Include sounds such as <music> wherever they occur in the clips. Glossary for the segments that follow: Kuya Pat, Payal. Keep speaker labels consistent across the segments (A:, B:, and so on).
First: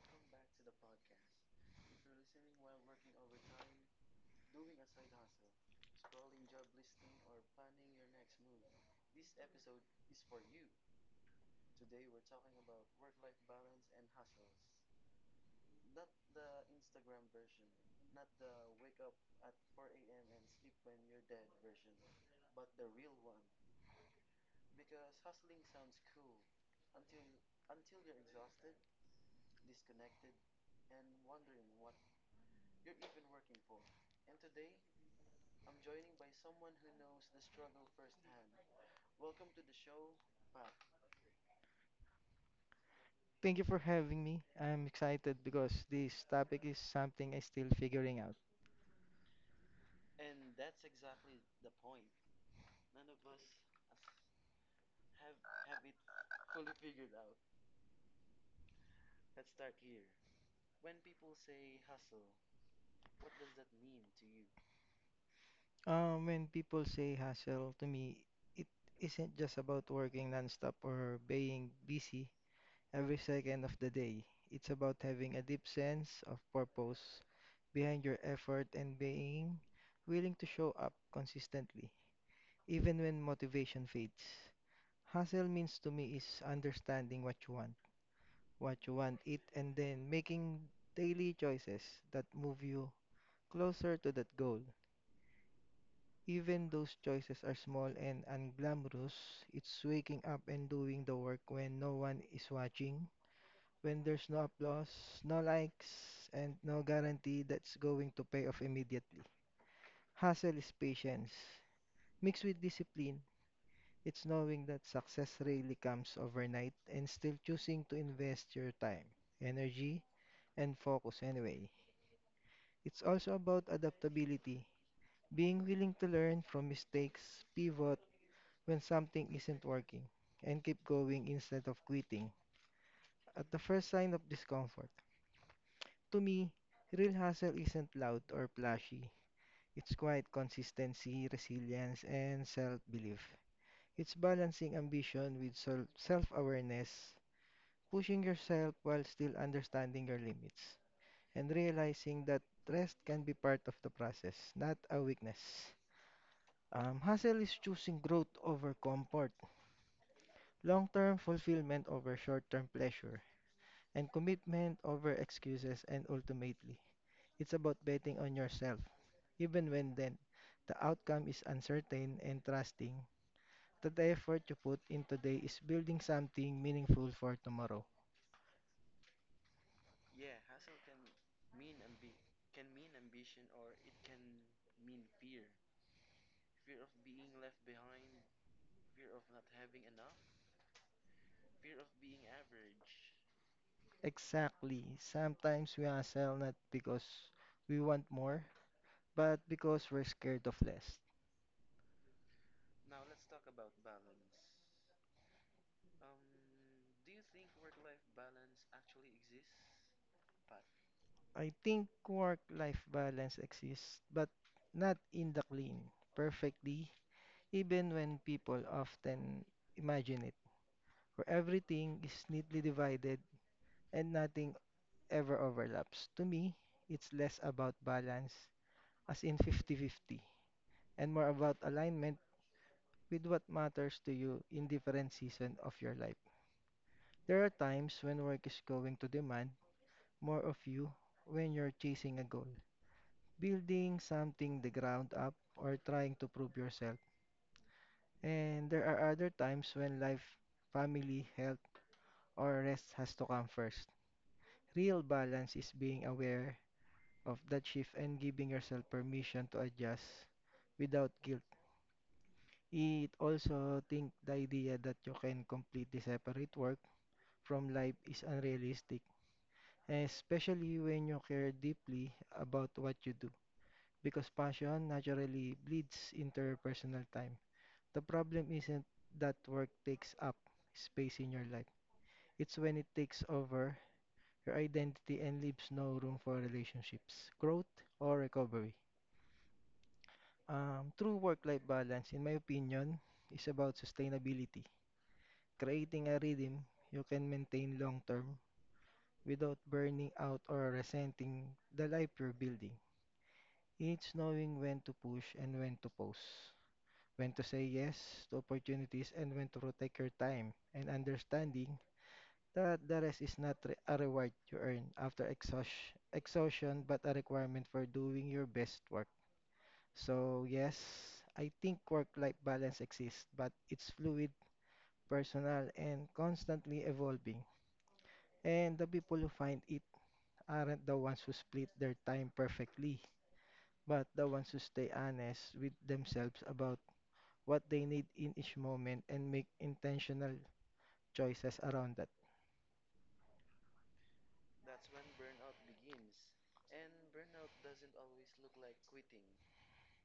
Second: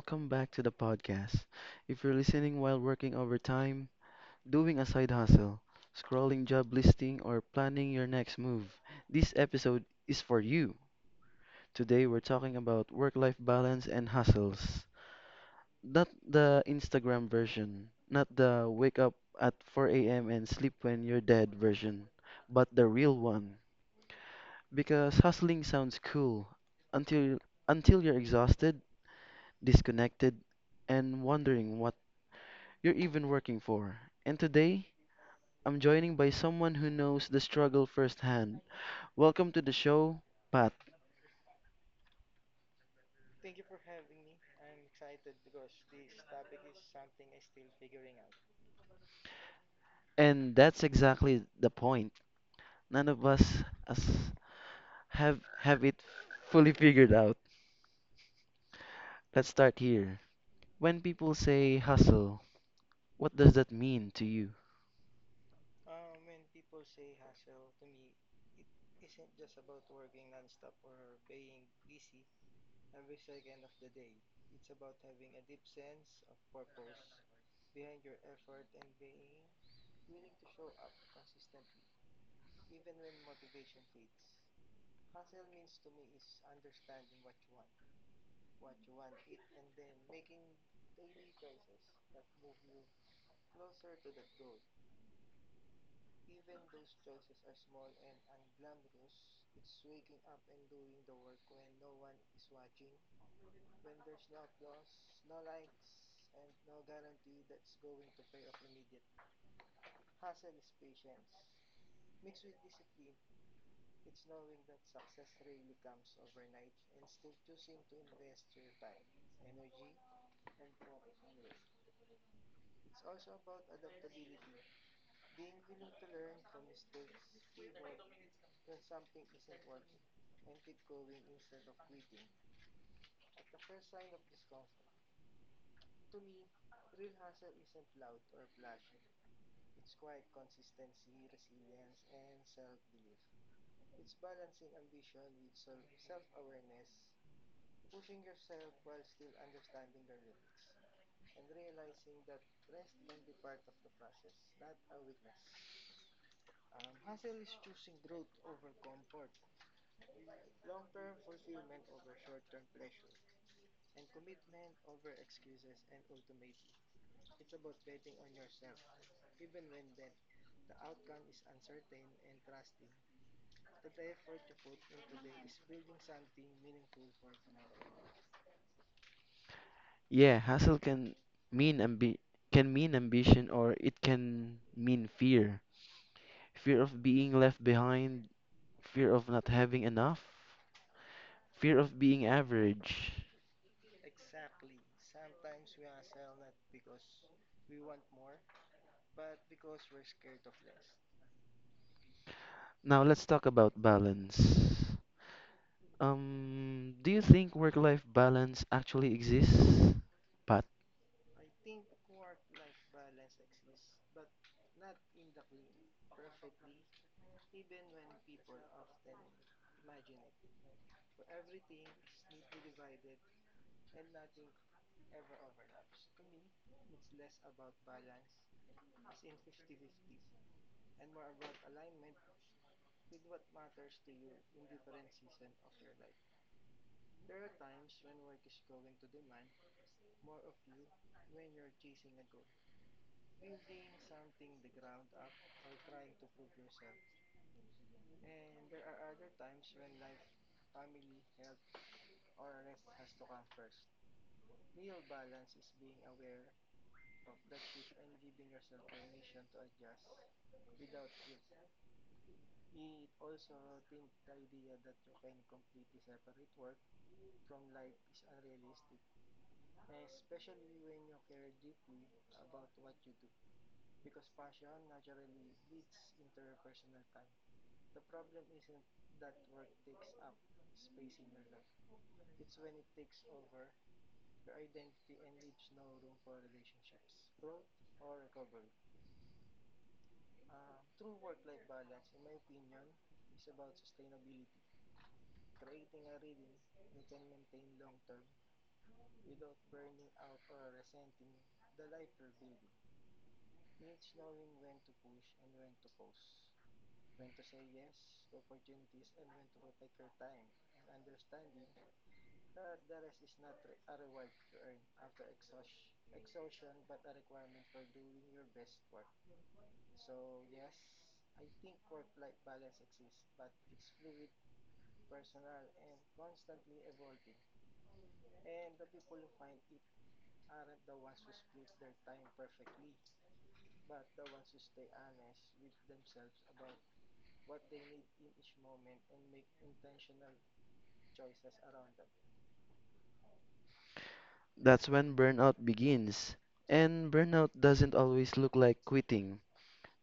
A: welcome back to the podcast. If you're listening while working overtime, doing a side hustle, scrolling job listing, or planning your next move, this episode is for you. Today, we're talking about work life balance and hustles. Not the Instagram version, not the wake up at 4 a.m. and sleep when you're dead version, but the real one. Because hustling sounds cool until until you're exhausted, disconnected, and wondering what you're even working for. And today, I'm joining by someone who knows the struggle firsthand. Welcome to the show, Pat.
B: Thank you for having me. I'm excited because this topic is something I'm still figuring out.
A: And that's exactly the point. None of us as- have it fully figured out. Let's start here. When people say hustle, what does that mean to you?
B: When people say hustle, to me, it isn't just about working nonstop or being busy every second of the day. It's about having a deep sense of purpose behind your effort and being willing to show up consistently, even when motivation fades. Hustle means to me is understanding what you want it, and then making daily choices that move you closer to that goal. Even those choices are small and unglamorous, it's waking up and doing the work when no one is watching, when there's no applause, no likes, and no guarantee that's going to pay off immediately. Hustle is patience. Mixed with discipline, it's knowing that success rarely comes overnight and still choosing to invest your time, energy, and focus anyway. It's also about adaptability, being willing to learn from mistakes, pivot when something isn't working, and keep going instead of quitting at the first sign of discomfort. To me, real hustle isn't loud or flashy. It's quiet consistency, resilience, and self-belief. It's balancing ambition with self-awareness, pushing yourself while still understanding your limits, and realizing that rest can be part of the process, not a weakness. Hustle is choosing growth over comfort, long-term fulfillment over short-term pleasure, and commitment over excuses and ultimately, it's about betting on yourself, even when the outcome is uncertain and trusting that the effort you put in today is building something meaningful for tomorrow.
A: Yeah, hustle can mean ambi- can mean ambition, or it can mean fear. Fear of being left behind, fear of not having enough, fear of being average.
B: Exactly. Sometimes we hustle not because we want more, but because we're scared of less.
A: Now let's talk about balance. Do you think work-life balance actually exists? But
B: I think work-life balance exists, but not in the clean, perfectly, even when people often imagine it, where everything is neatly divided and nothing ever overlaps. To me, it's less about balance, as in 50-50, and more about alignment with what matters to you in different season of your life. There are times when work is going to demand more of you when you're chasing a goal, building something the ground up or trying to prove yourself. And there are other times when life, family, health, or rest has to come first. Real balance is being aware of that shift and giving yourself permission to adjust without guilt. It also think the idea that you can completely separate work from life is unrealistic, especially when you care deeply about what you do because passion naturally bleeds into your personal time. The problem isn't that work takes up space in your life. It's when it takes over your identity and leaves no room for relationships, growth, or recovery. True work-life balance, in my opinion, is about sustainability, creating a rhythm you can maintain long-term without burning out or resenting the life you're building. It's knowing when to push and when to pause when to say yes to opportunities and when to protect your time and understanding that the rest is not a reward you earn after exhaustion, but a requirement for doing your best work. So yes, I think work-life balance exists, but it's fluid, personal, and constantly evolving. And the people who find it aren't the ones who split their time perfectly, but the ones who stay honest with themselves about what they need in each moment and make intentional choices around that.
A: that's when burnout begins. And burnout doesn't always look like quitting.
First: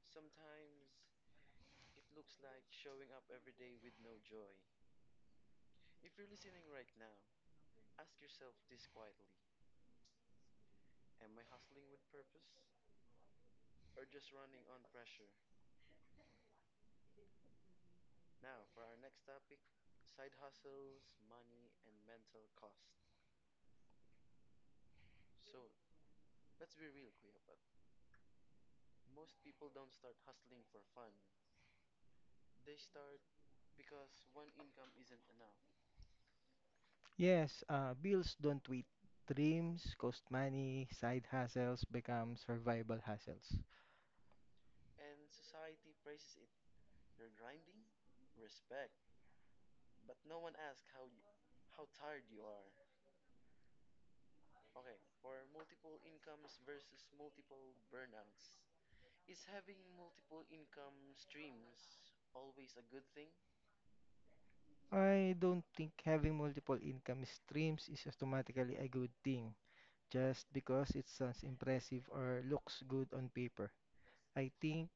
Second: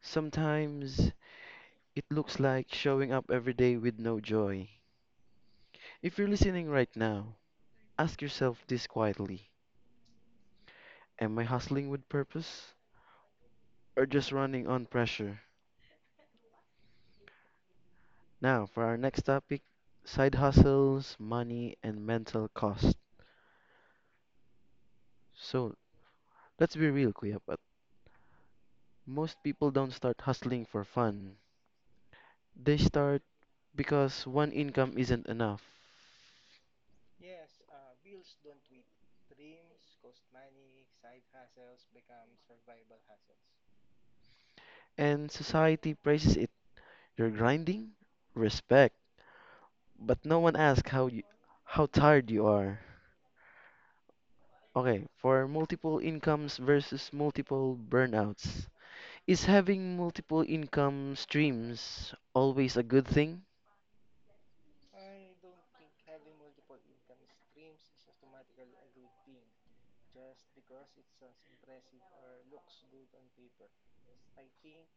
A: Sometimes it looks like showing up every day with no joy. If you're listening right now, ask yourself this quietly. Am I hustling with purpose? Or just running on pressure? Now, for our next topic, side hustles, money, and mental cost. So, let's be real, Kuya Pat. Most people don't start hustling for fun, they start because one income isn't enough,
B: Yes, bills don't wait. Dreams cost money, side hustles become survival hustles.
A: and society praises it. You're grinding? Respect. But no one asks how, you, how tired you are. Okay, for multiple incomes versus multiple burnouts. Is having multiple income streams always a good thing?
B: I don't think having multiple income streams is automatically a good thing just because it sounds impressive or looks good on paper. I think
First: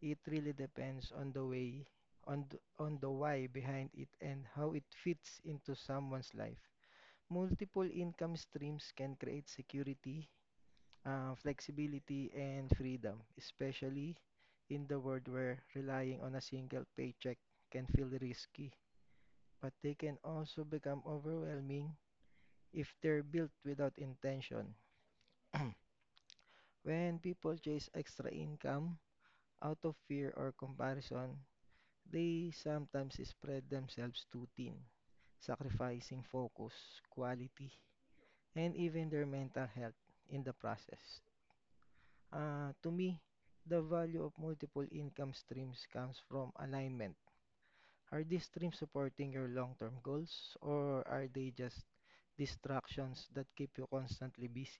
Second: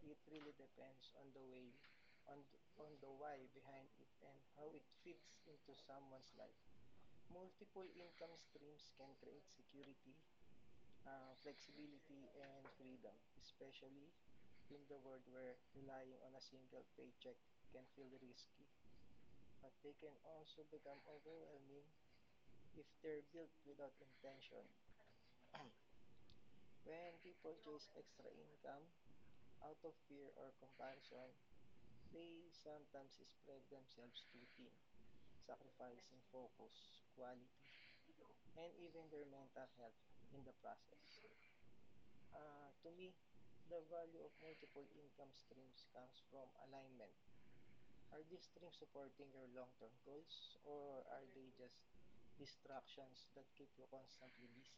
B: it really depends on the way, on th- on the why behind it and how it fits into someone's life. Multiple income streams can create security, flexibility and freedom, especially in the world where relying on a single paycheck can feel risky. But they can also become overwhelming if they're built without intention. <clears throat> When people chase extra income out of fear or comparison, they sometimes spread themselves too thin, sacrificing focus, quality, and even their mental health in the process. To me, the value of multiple income streams comes from alignment. Are these streams supporting your long-term goals, or are they just distractions that keep you constantly busy?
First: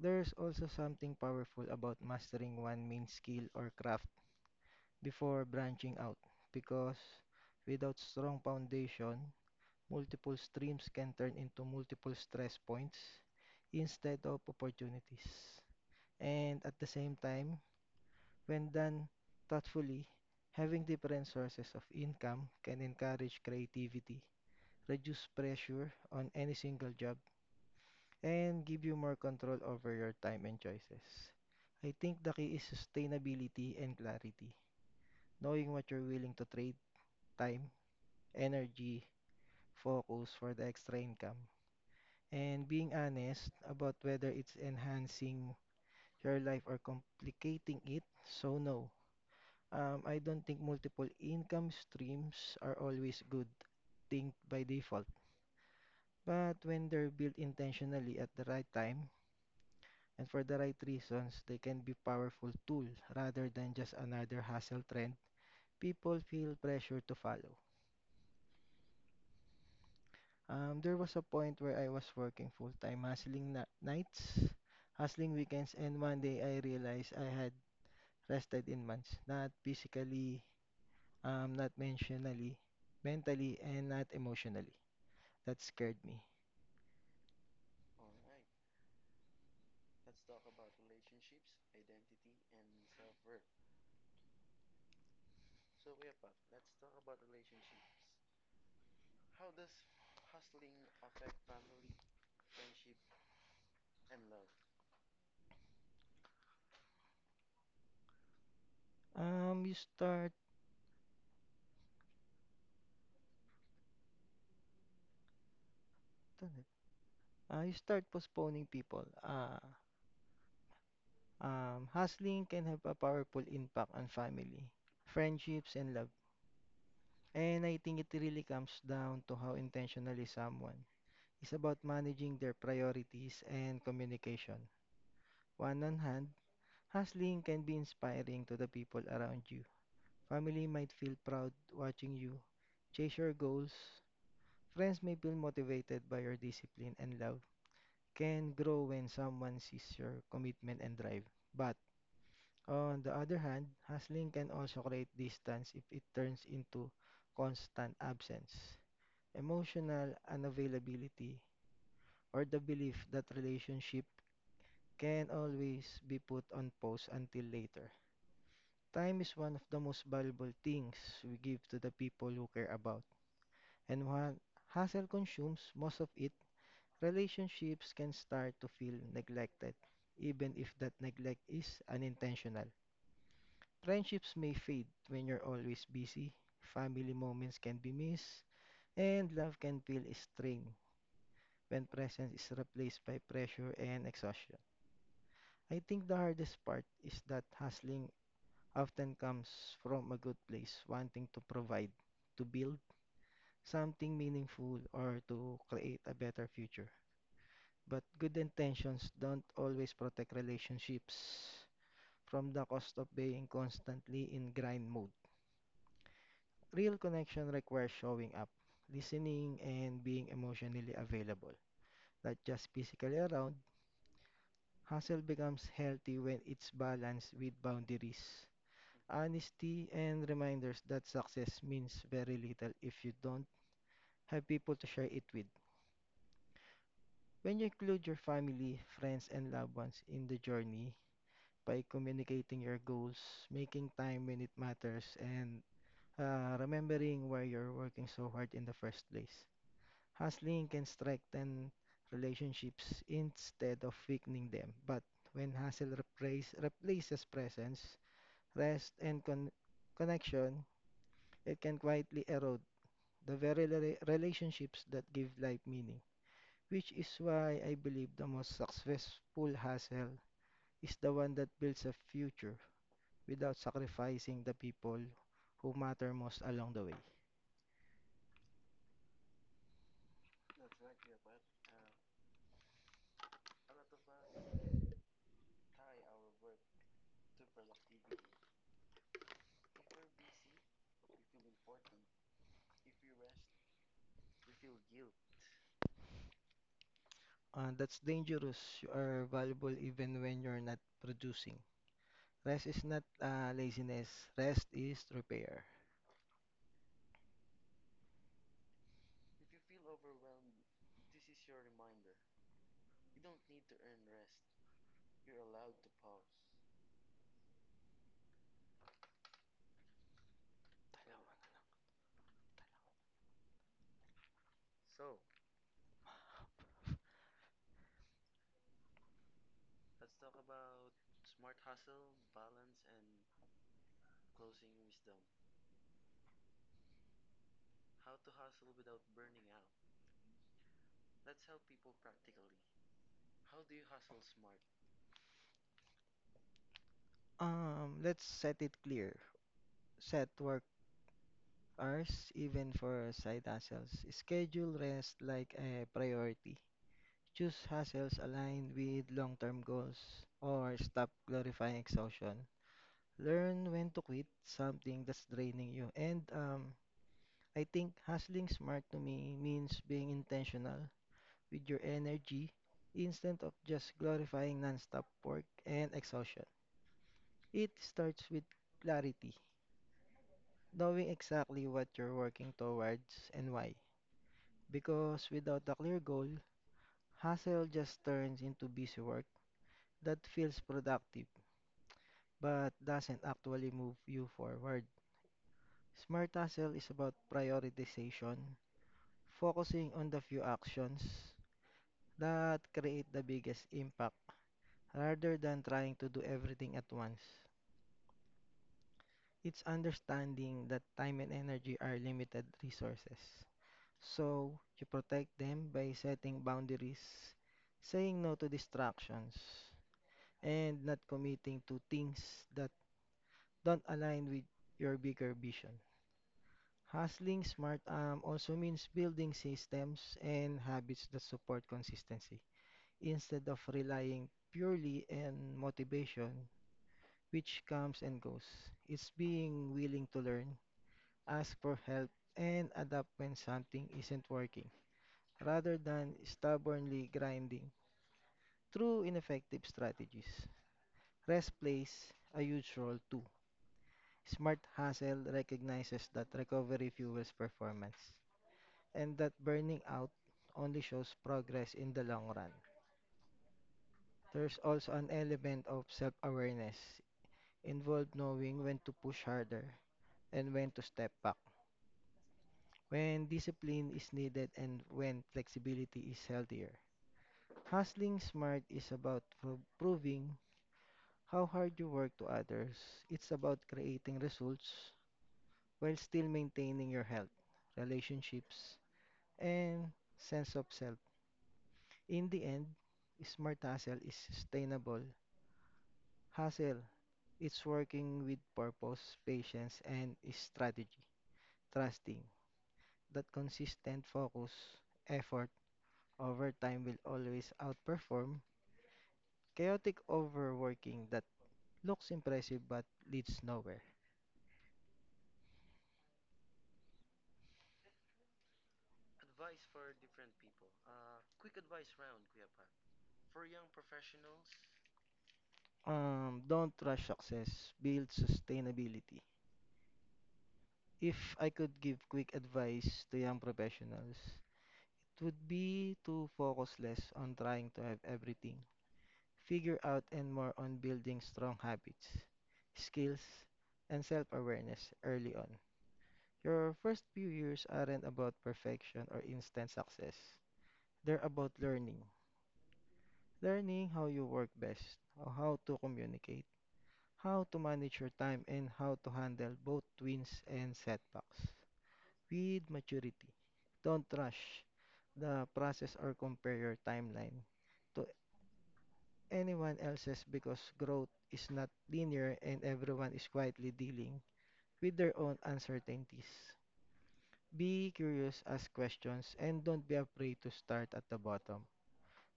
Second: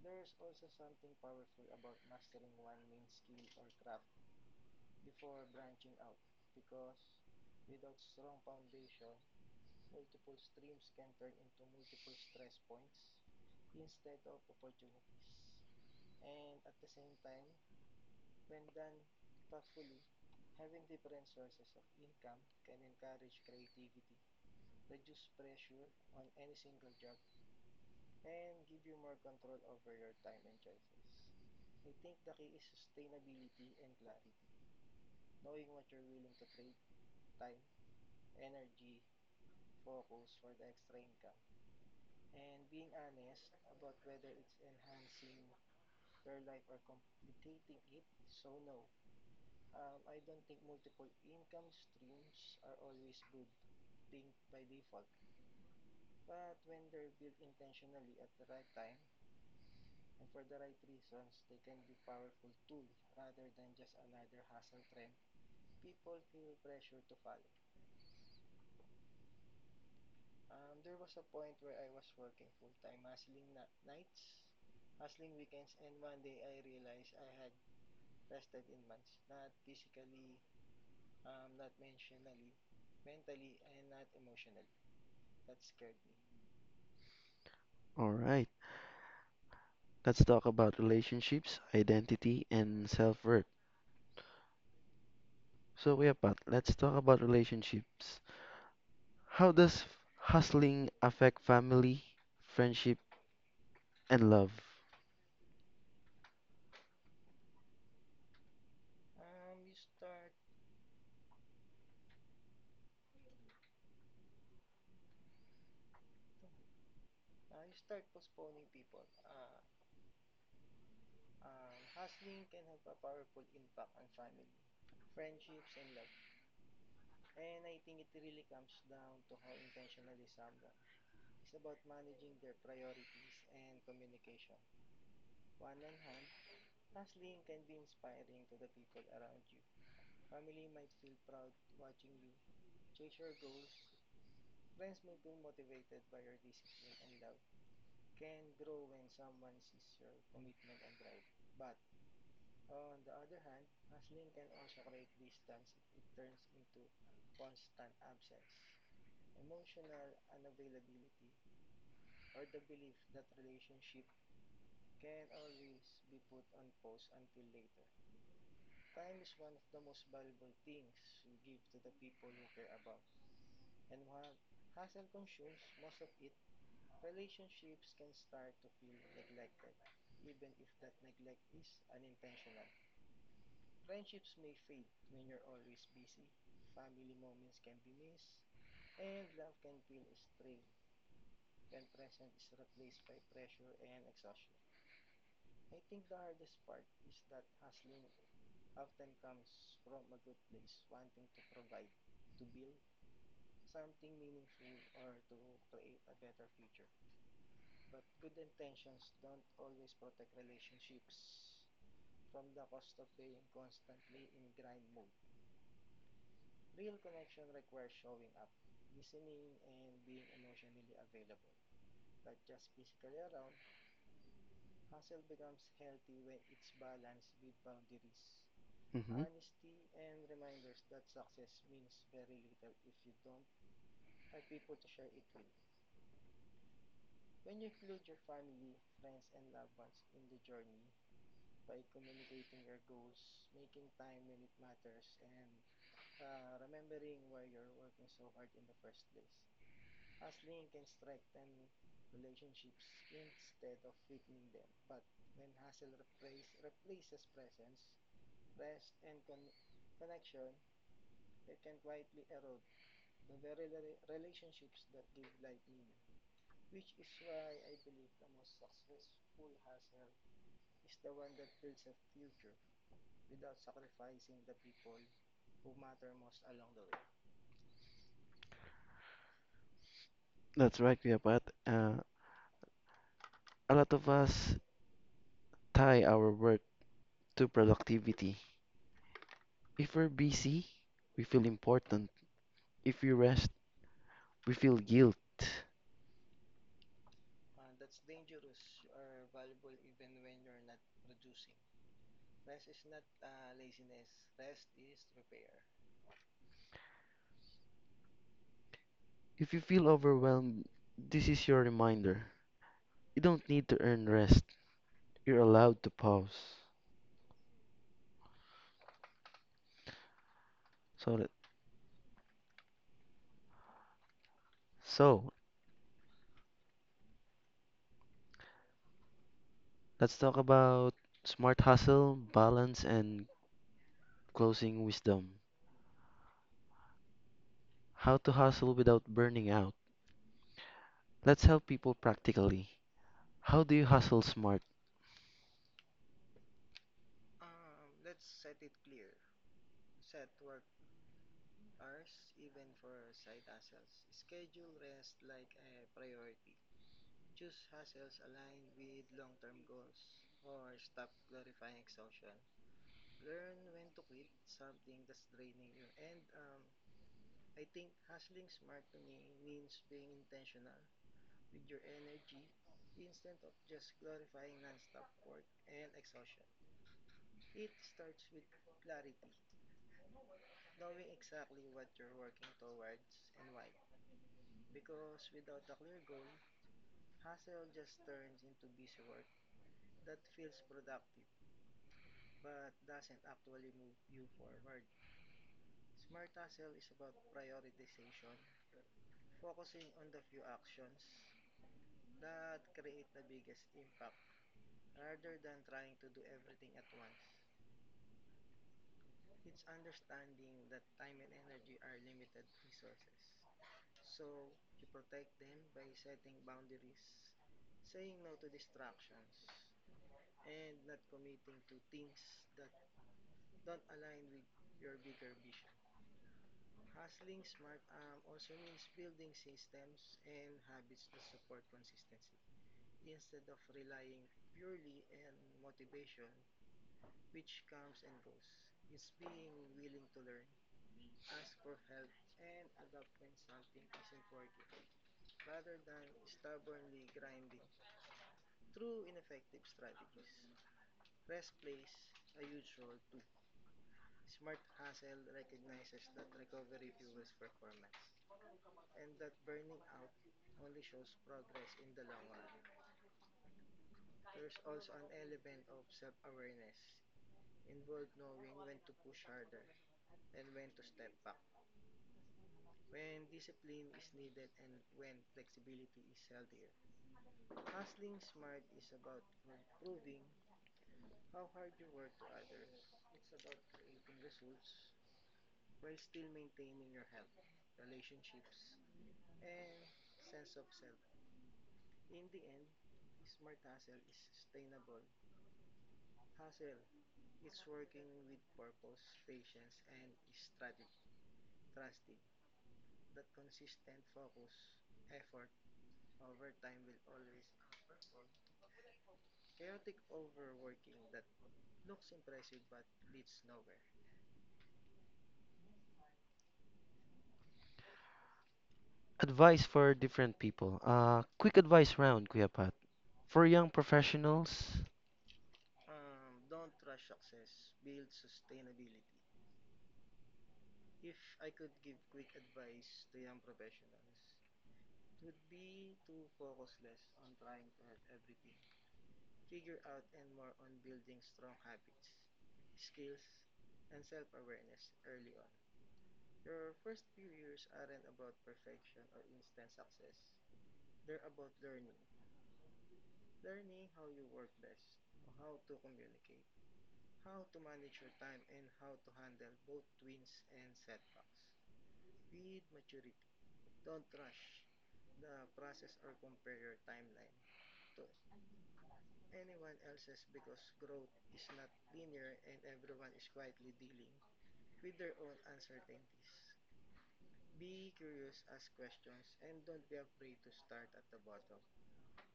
B: There's also something powerful about mastering one main skill or craft before branching out, because without strong foundation, multiple streams can turn into multiple stress points instead of opportunities. And at the same time, when done thoughtfully, having different sources of income can encourage creativity, reduce pressure on any single job, and give you more control over your time and choices. I think the key is sustainability and clarity, knowing what you're willing to trade time, energy, focus for the extra income, and being honest about whether it's enhancing your life or complicating it. So, no, I don't think multiple income streams are always good thing by default. But when they're built intentionally at the right time and for the right reasons, they can be powerful tool rather than just another hustle trend people feel pressure to follow. There was a point where I was working full-time, hustling nights, hustling weekends, and one day I realized I had rested in months, not physically, not mentally, and not emotionally. That scared me.
A: Alright. Let's talk about relationships, identity, and self worth. So, yeah, Pat, let's talk about relationships. How does hustling affect family, friendship, and love?
B: Um, you start, you start postponing people. Hustling can have a powerful impact on family, friendships, and love. And I think it really comes down to how intentionally someone is about managing their priorities and communication. One on hand, hustling can be inspiring to the people around you. Family might feel proud watching you chase your goals. Friends may feel motivated by your discipline and love. Can grow when someone sees your commitment and drive. But on the other hand, hustling can also create distance if it turns into constant absence, emotional unavailability, or the belief that relationship can always be put on pause until later. Time is one of the most valuable things we give to the people who care about. And while hustle consumes most of it, relationships can start to feel neglected, even if that neglect is unintentional. Friendships may fade when you're always busy, family moments can be missed, and love can feel strained when presence is replaced by pressure and exhaustion. I think the hardest part is that hustling often comes from a good place, wanting to provide, to build something meaningful, or to create a better future. But good intentions don't always protect relationships from the cost of being constantly in grind mode. Real connection requires showing up, listening, and being emotionally available, not just physically around. Hustle becomes healthy when it's balanced with boundaries,
A: Hmm.
B: honesty, and reminders that success means very little if you don't have people to share it with. When you include your family, friends, and loved ones in the journey, by communicating your goals, making time when it matters, and remembering why you're working so hard in the first place. Hustling can strengthen relationships instead of weakening them, but when replaces presence, rest, and connection, it can quietly erode the very relationships that give life meaning. Which is why I believe the most successful hustle is the one that builds a future without sacrificing the people who matter most along the way.
A: That's right, Kuya Pat. Uh, a lot of us tie our work to productivity. If we're busy, we feel important. If we rest, we feel guilt.
B: That's dangerous. You are valuable even when you're not producing. Rest is not laziness. Rest is repair.
A: If you feel overwhelmed, this is your reminder. You don't need to earn rest. You're allowed to pause. So, let- so let's talk about smart hustle, balance, and closing wisdom. How to hustle without burning out. Let's help people practically. How do you hustle smart?
B: Let's set it clear. Set work hours even for side hustles. Schedule rest like a priority. Choose hustles aligned with long-term goals or stop glorifying exhaustion. Learn when to quit something that's draining you and I think hustling smart to me means being intentional with your energy instead of just glorifying nonstop work and exhaustion. It starts with clarity, knowing exactly what you're working towards and why. Because without a clear goal, hustle just turns into busy work that feels productive but doesn't actually move you forward. Smart hustle is about prioritization, focusing on the few actions that create the biggest impact rather than trying to do everything at once. It's understanding that time and energy are limited resources. So, you protect them by setting boundaries, saying no to distractions, and not committing to things that don't align with your bigger vision. Hustling smart also means building systems and habits that support consistency instead of relying purely on motivation which comes and goes. It's being willing to learn, ask for help, and adapt when something isn't working, rather than stubbornly grinding through ineffective strategies. Rest plays a huge role too. Smart hustle recognizes that recovery fuels performance and that burning out only shows progress in the long run. There's also an element of self awareness involved knowing when to push harder and when to step back when discipline is needed and when flexibility is healthier. Hustling smart is about proving how hard you work to others. It's about creating results while still maintaining your health, relationships, and sense of self. In the end, smart hustle is sustainable. Hustle, it's working with purpose, patience, and strategy. Trusting that consistent focus, effort, overtime will always outperform chaotic overworking that looks impressive but leads nowhere.
A: Advice for different people. Quick advice round, Kuya Pat. For young professionals,
B: Don't rush success, build sustainability. If I could give quick advice to young professionals, it would be to focus less on trying to have everything, figure out and more on building strong habits, skills, and self awareness early on. Your first few years aren't about perfection or instant success, they're about learning how you work best, or how to communicate, how to manage your time, and how to handle both wins and setbacks. With maturity, don't rush the process or compare your timeline to anyone else's because growth is not linear and everyone is quietly dealing with their own uncertainties. Be curious, ask questions, and don't be afraid to start at the bottom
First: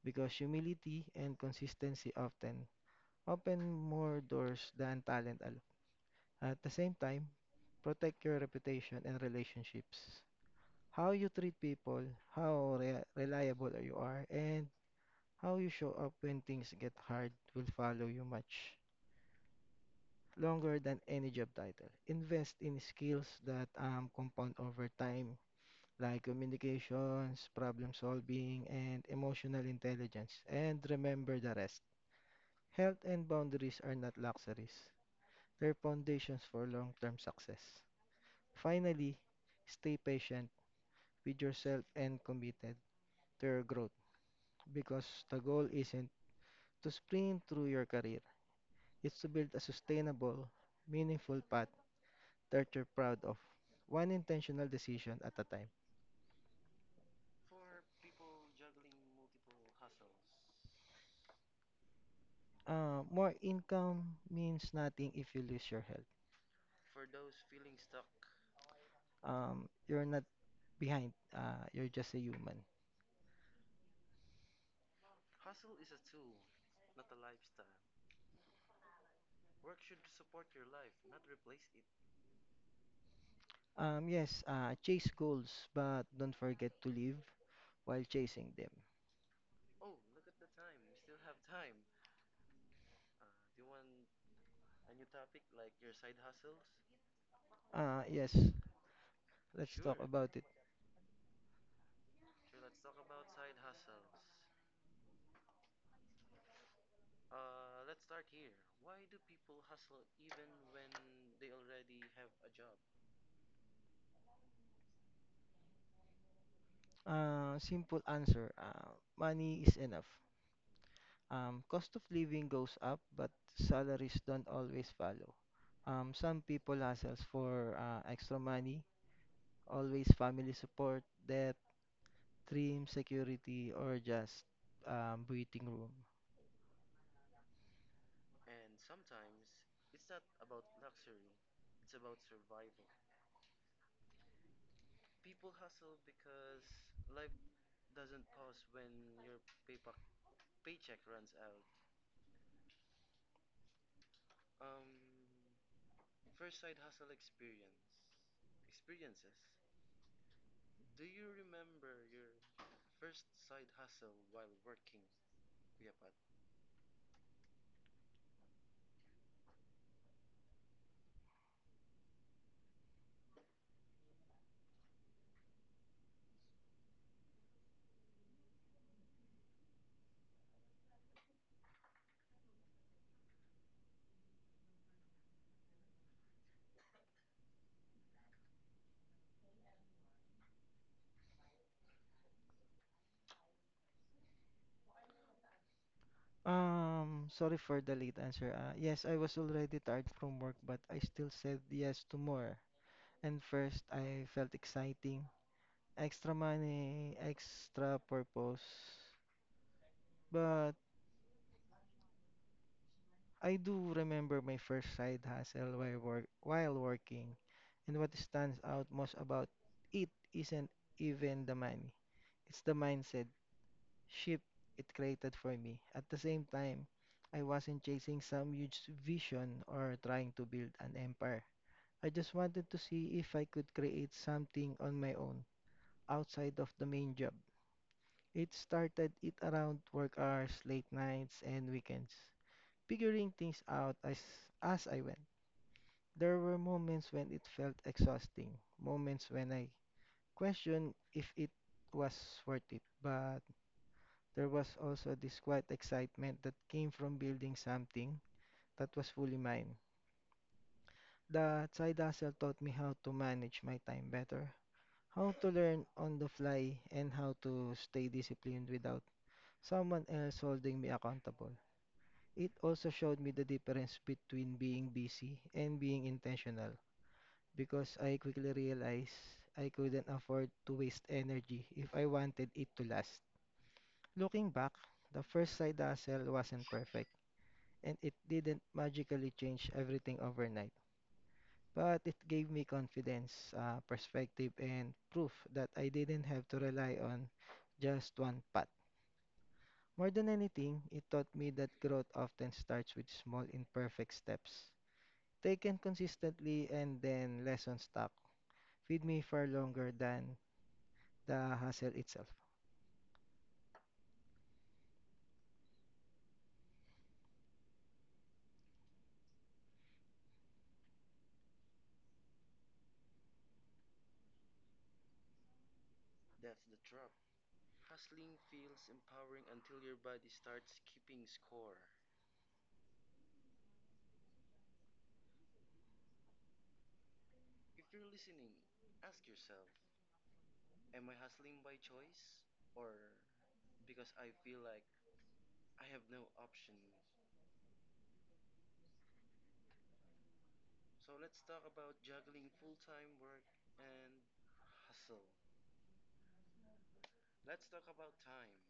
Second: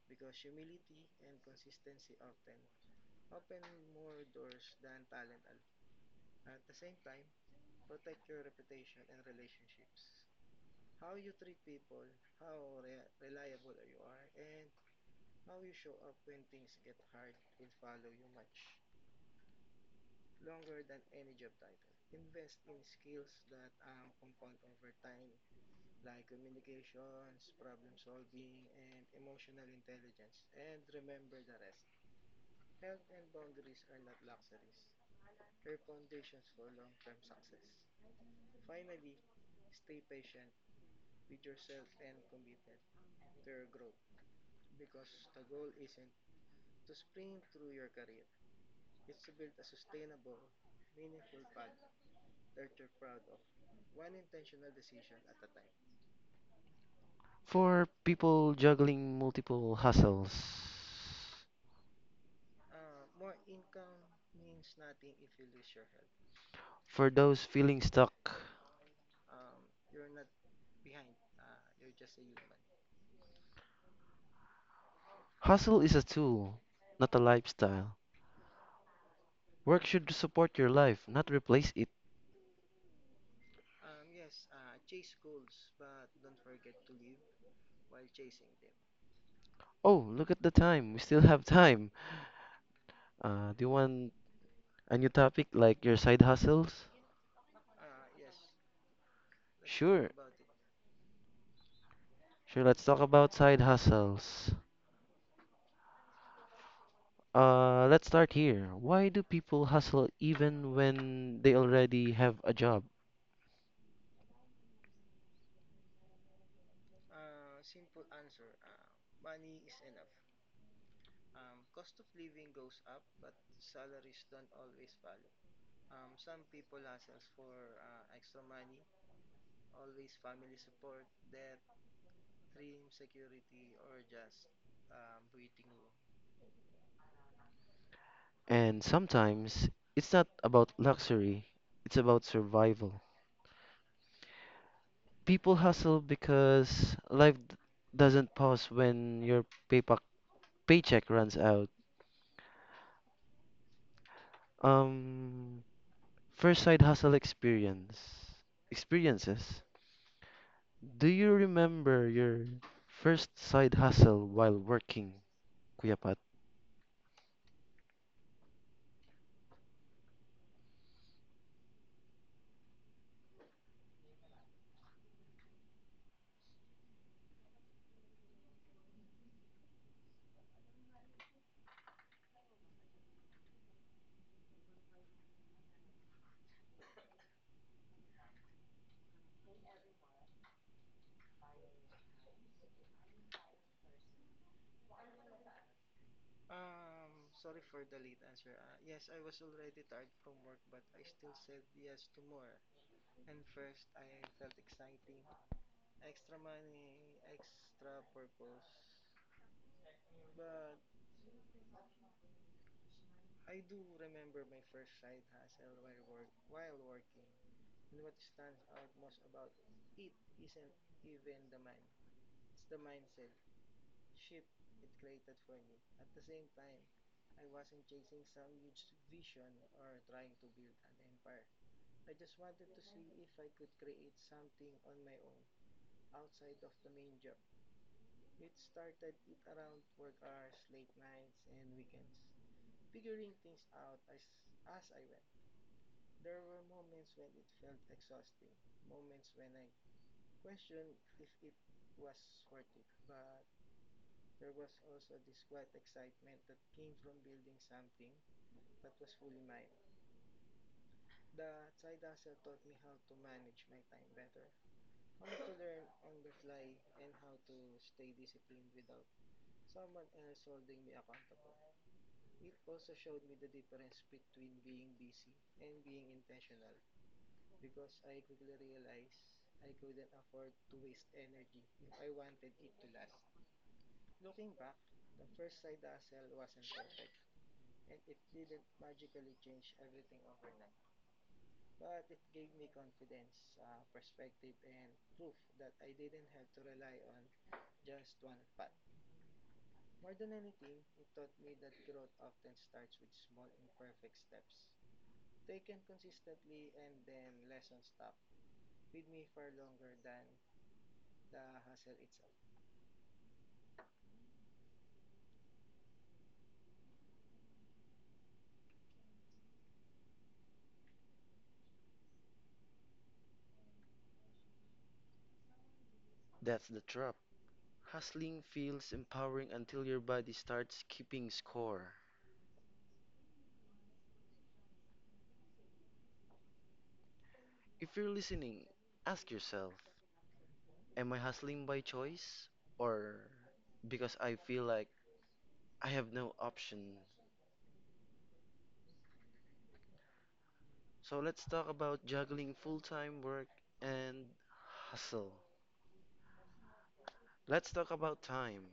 B: because humility and consistency often open more doors than talent alone. At the same time, protect your reputation and relationships. How you treat people, how reliable you are, and how you show up when things get hard will follow you much longer than any job title. Invest in skills that compound over time, like communications, problem solving, and emotional intelligence. And remember the rest. Health and boundaries are not luxuries. They're foundations for long-term success. Finally, stay patient with yourself and committed to your growth because the goal isn't to sprint through your career. It's to build a sustainable, meaningful path that you're proud of, one intentional decision at a time.
A: for people juggling multiple hustles,
B: More income means nothing if you lose your health.
A: for those feeling stuck,
B: You're not behind. You're just a human.
A: hustle is a tool, not a lifestyle. Work should support your life, not replace it.
B: Yes, chase goals, but don't forget to live while chasing them.
A: Oh, look at the time. We still have time. Do you want a new topic like your side hustles?
B: Yes, let's talk
A: Sure.
B: about it.
A: Sure, let's talk about side hustles. Let's start here. Why do people hustle even when they already have a job?
B: Simple answer. Money is enough. Cost of living goes up, but salaries don't always follow. Some people hustles for extra money, always family support, debt, dream, security, or just breathing room.
A: And sometimes it's not about luxury, it's about survival. People hustle because doesn't pause when your paycheck runs out. Um, First side hustle experience. Experiences. Do you remember your first side hustle while working, Kuya Pat?
B: Sorry for the late answer. Yes, I was already tired from work, but I still said yes to more. And first, I felt exciting. Extra money, extra purpose. But I do remember my first side hustle while working, and what stands out most about it isn't even the money. It's the mindset shift it created for me. At the same time, I wasn't chasing some huge vision or trying to build an empire. I just wanted to see if I could create something on my own outside of the main job. It started it around work hours, late nights, and weekends, figuring things out as I went. There were moments when it felt exhausting, moments when I questioned if it was worth it, but there was also this quiet excitement that came from building something that was fully mine. The side hustle taught me how to manage my time better, how to learn on the fly, and how to stay disciplined without someone else holding me accountable. It also showed me the difference between being busy and being intentional because I quickly realized I couldn't afford to waste energy if I wanted it to last. Looking back, the first side hustle wasn't perfect and it didn't magically change everything overnight. But it gave me confidence, perspective, and proof that I didn't have to rely on just one path. More than anything, it taught me that growth often starts with small, imperfect steps taken consistently and then less on stock feed me for longer than the hustle itself.
A: That's the trap. Hustling feels empowering until your body starts keeping score. If you're listening, ask yourself, am I hustling by choice or because I feel like I have no option? So let's talk about juggling full-time work and hustle. Let's talk about time.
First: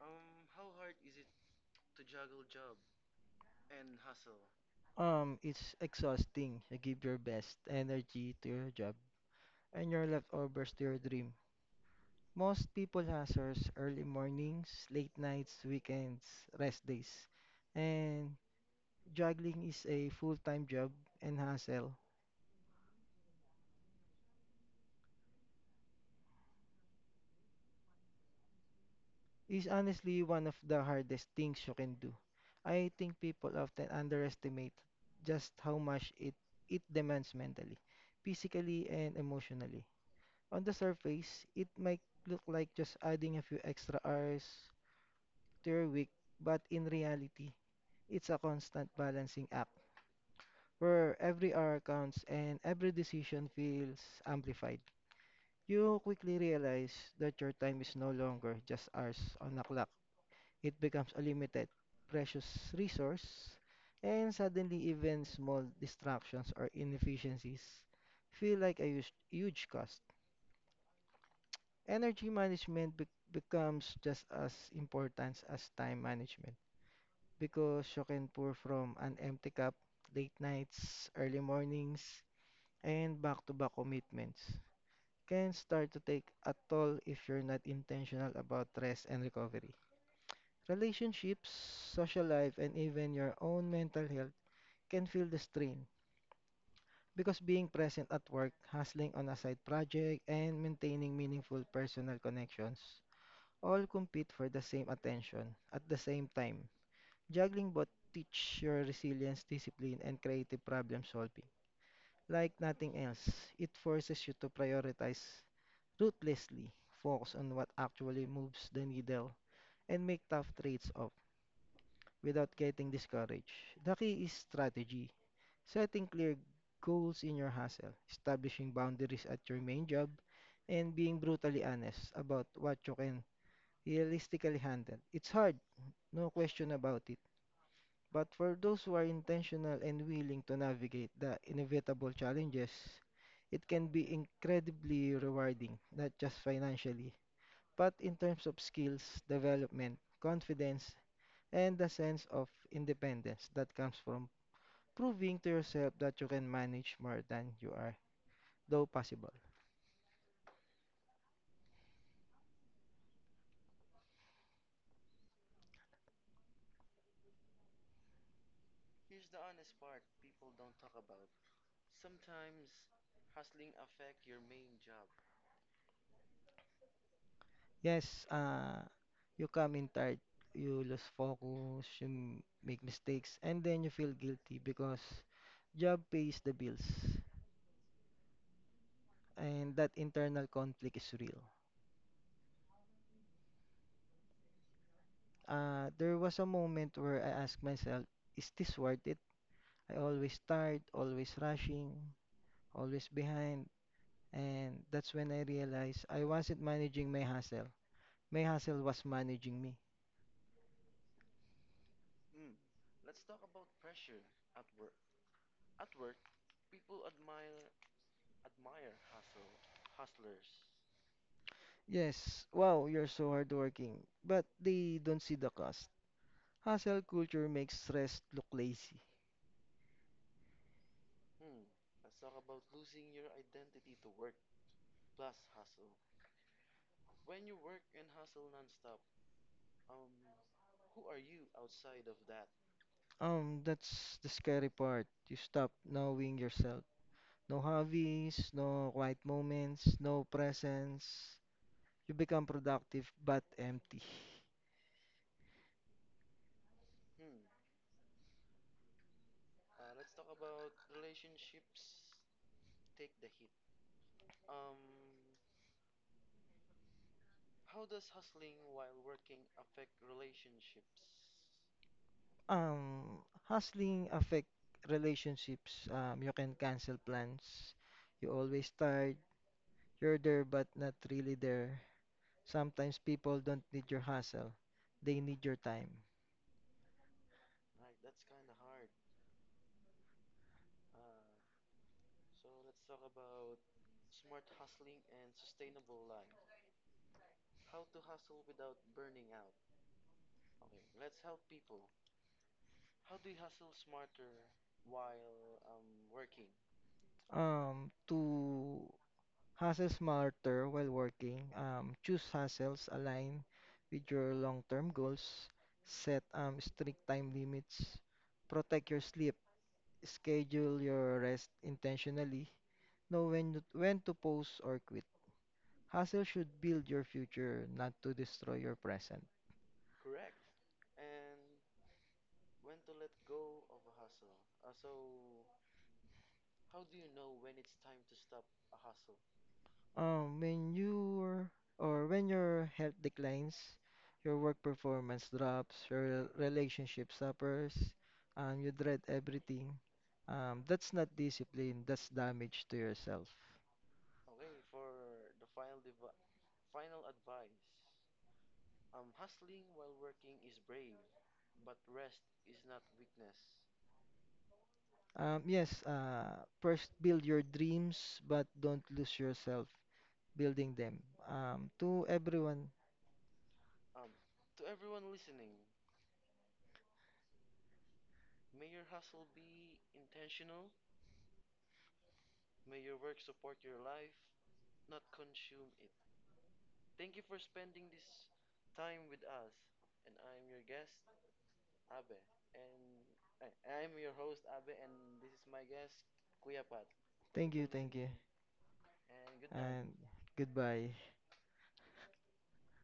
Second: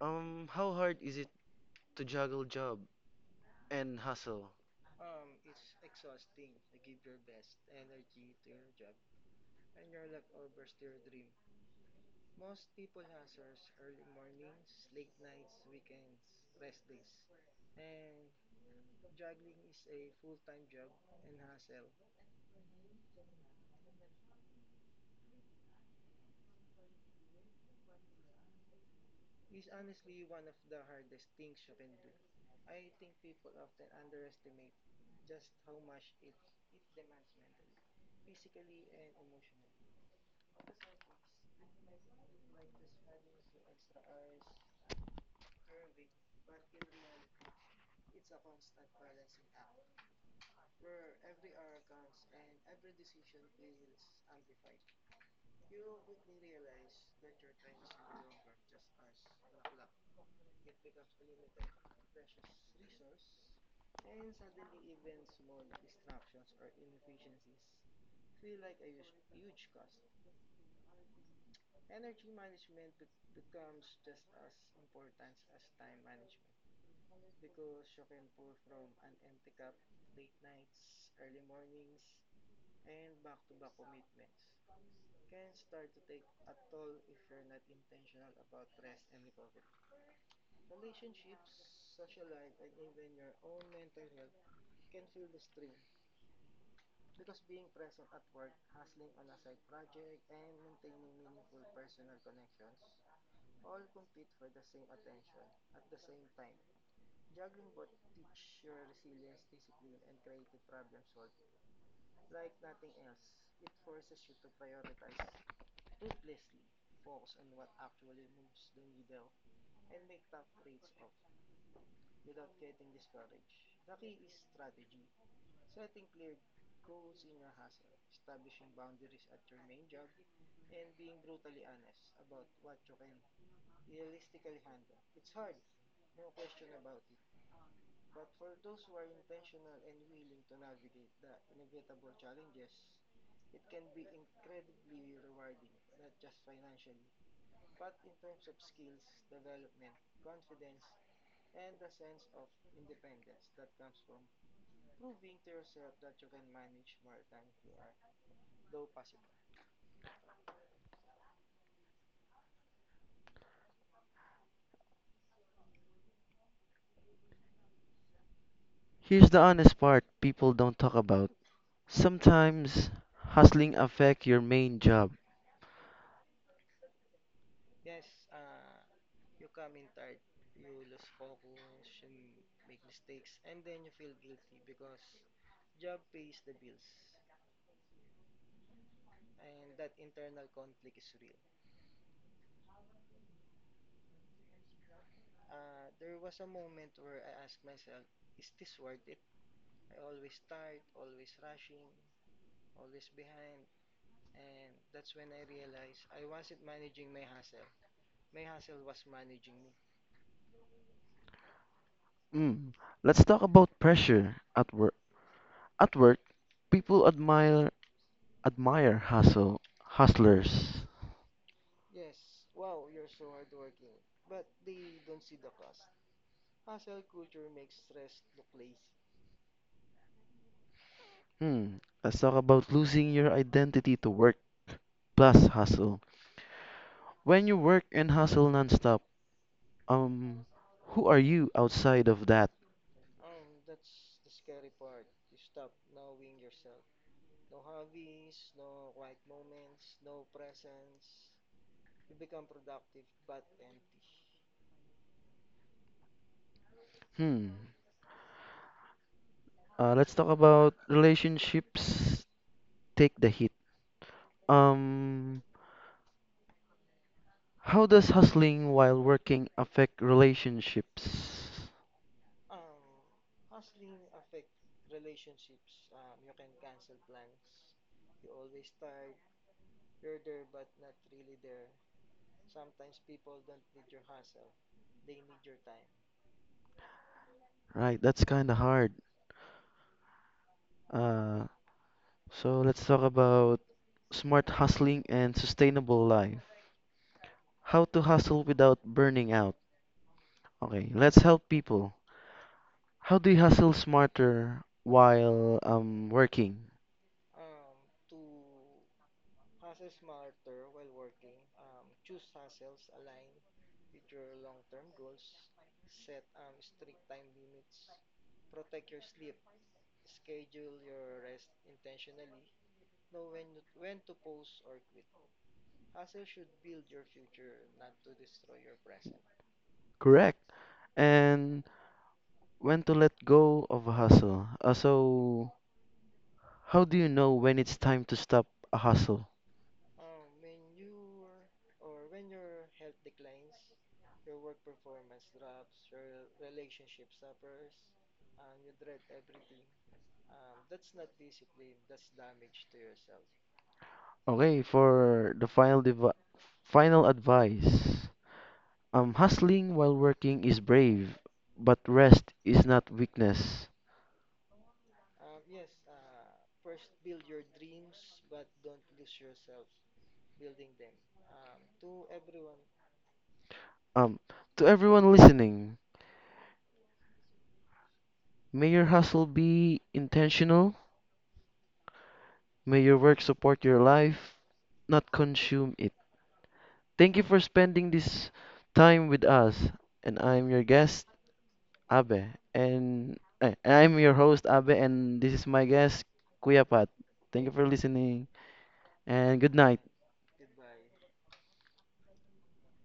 A: How hard is it to juggle job and hustle?
B: It's exhausting. You give your best energy to your job and your leftovers to your dream. Most people hustles early mornings, late nights, weekends, rest days. And juggling is a full-time job and hustle is honestly one of the hardest things you can do. I think people often underestimate just how much it demands mentally, physically, and emotionally. On the surface, it might look like just adding a few extra hours to your week, but in reality, it's a constant balancing act where every hour counts and every decision feels amplified. You quickly realize that your time is no longer just hours on a clock. It becomes a limited, precious resource, and suddenly even small disruptions or inefficiencies feel like a huge, huge cost. Energy management becomes just as important as time management because you can pour from an empty cup late nights, early mornings, and back-to-back commitments can start to take a toll if you're not intentional about rest and recovery. Relationships, social life, and even your own mental health can feel the strain because being present at work, hustling on a side project, and maintaining meaningful personal connections all compete for the same attention at the same time. Juggling both teach your resilience, discipline, and creative problem solving. Like nothing else, it forces you to prioritize ruthlessly, focus on what actually moves the needle, and make tough trades off without getting discouraged. The key is strategy, setting clear goals in your hustle, establishing boundaries at your main job, and being brutally honest about what you can realistically handle. It's hard, no question about it. But for those who are intentional and willing to navigate the inevitable challenges, it can be incredibly rewarding, not just financially, but in terms of skills, development, confidence, and the sense of independence that comes from proving to yourself that you can manage more than you are, though possible.
A: Here's the honest part people don't talk about. Sometimes hustling affect your main job.
B: Yes, you come in tired, you lose focus, you make mistakes, and then you feel guilty because job pays the bills, and that internal conflict is real. There was a moment where I asked myself, is this worth it? I always tired, always rushing, always behind, and that's when I realized I wasn't managing my hustle. My hustle was managing me.
A: Mm. Let's talk about pressure at work. At work, people admire hustlers.
B: Yes, wow, you're so hardworking. But they don't see the cost. Hustle culture makes stress look lazy.
A: Hmm. Let's talk about losing your identity to work plus hustle. When you work and hustle nonstop, um, who are you outside of that?
B: That's the scary part. You stop knowing yourself. No hobbies, no quiet moments, no presence. You become productive but empty.
A: Hmm. Let's talk about relationships take the hit. Um, how does hustling while working affect relationships?
B: Hustling affect relationships. You can cancel plans. You always tired. You're there but not really there. Sometimes people don't need your hustle. They need your time.
A: Right, that's kind of hard. Uh, so let's talk about smart hustling and sustainable life. How to hustle without burning out. Okay, let's help people. How do you hustle smarter while working?
B: To hustle smarter while working, choose hustles align with your long-term goals, set strict time limits, protect your sleep, schedule your rest intentionally, know when to pause or quit. Hustle should build your future, not to destroy your present.
A: Correct. And when to let go of a hustle. So, how do you know when it's time to stop a hustle?
B: Um, when your when your health declines, your work performance drops, your relationship suffers, you dread everything. That's not discipline, that's damage to yourself.
A: Okay, for the final advice. Hustling while working is brave, but rest is not weakness.
B: Yes, first build your dreams, but don't lose yourself building them. To everyone,
A: Um, to everyone listening, may your hustle be intentional. May your work support your life, not consume it. Thank you for spending this time with us, and I'm your guest, Abe, and, eh, I'm your host Abe, and this is my guest Kuya Pat. Thank you for
B: thank you,
A: listening, and good night.
B: and goodbye.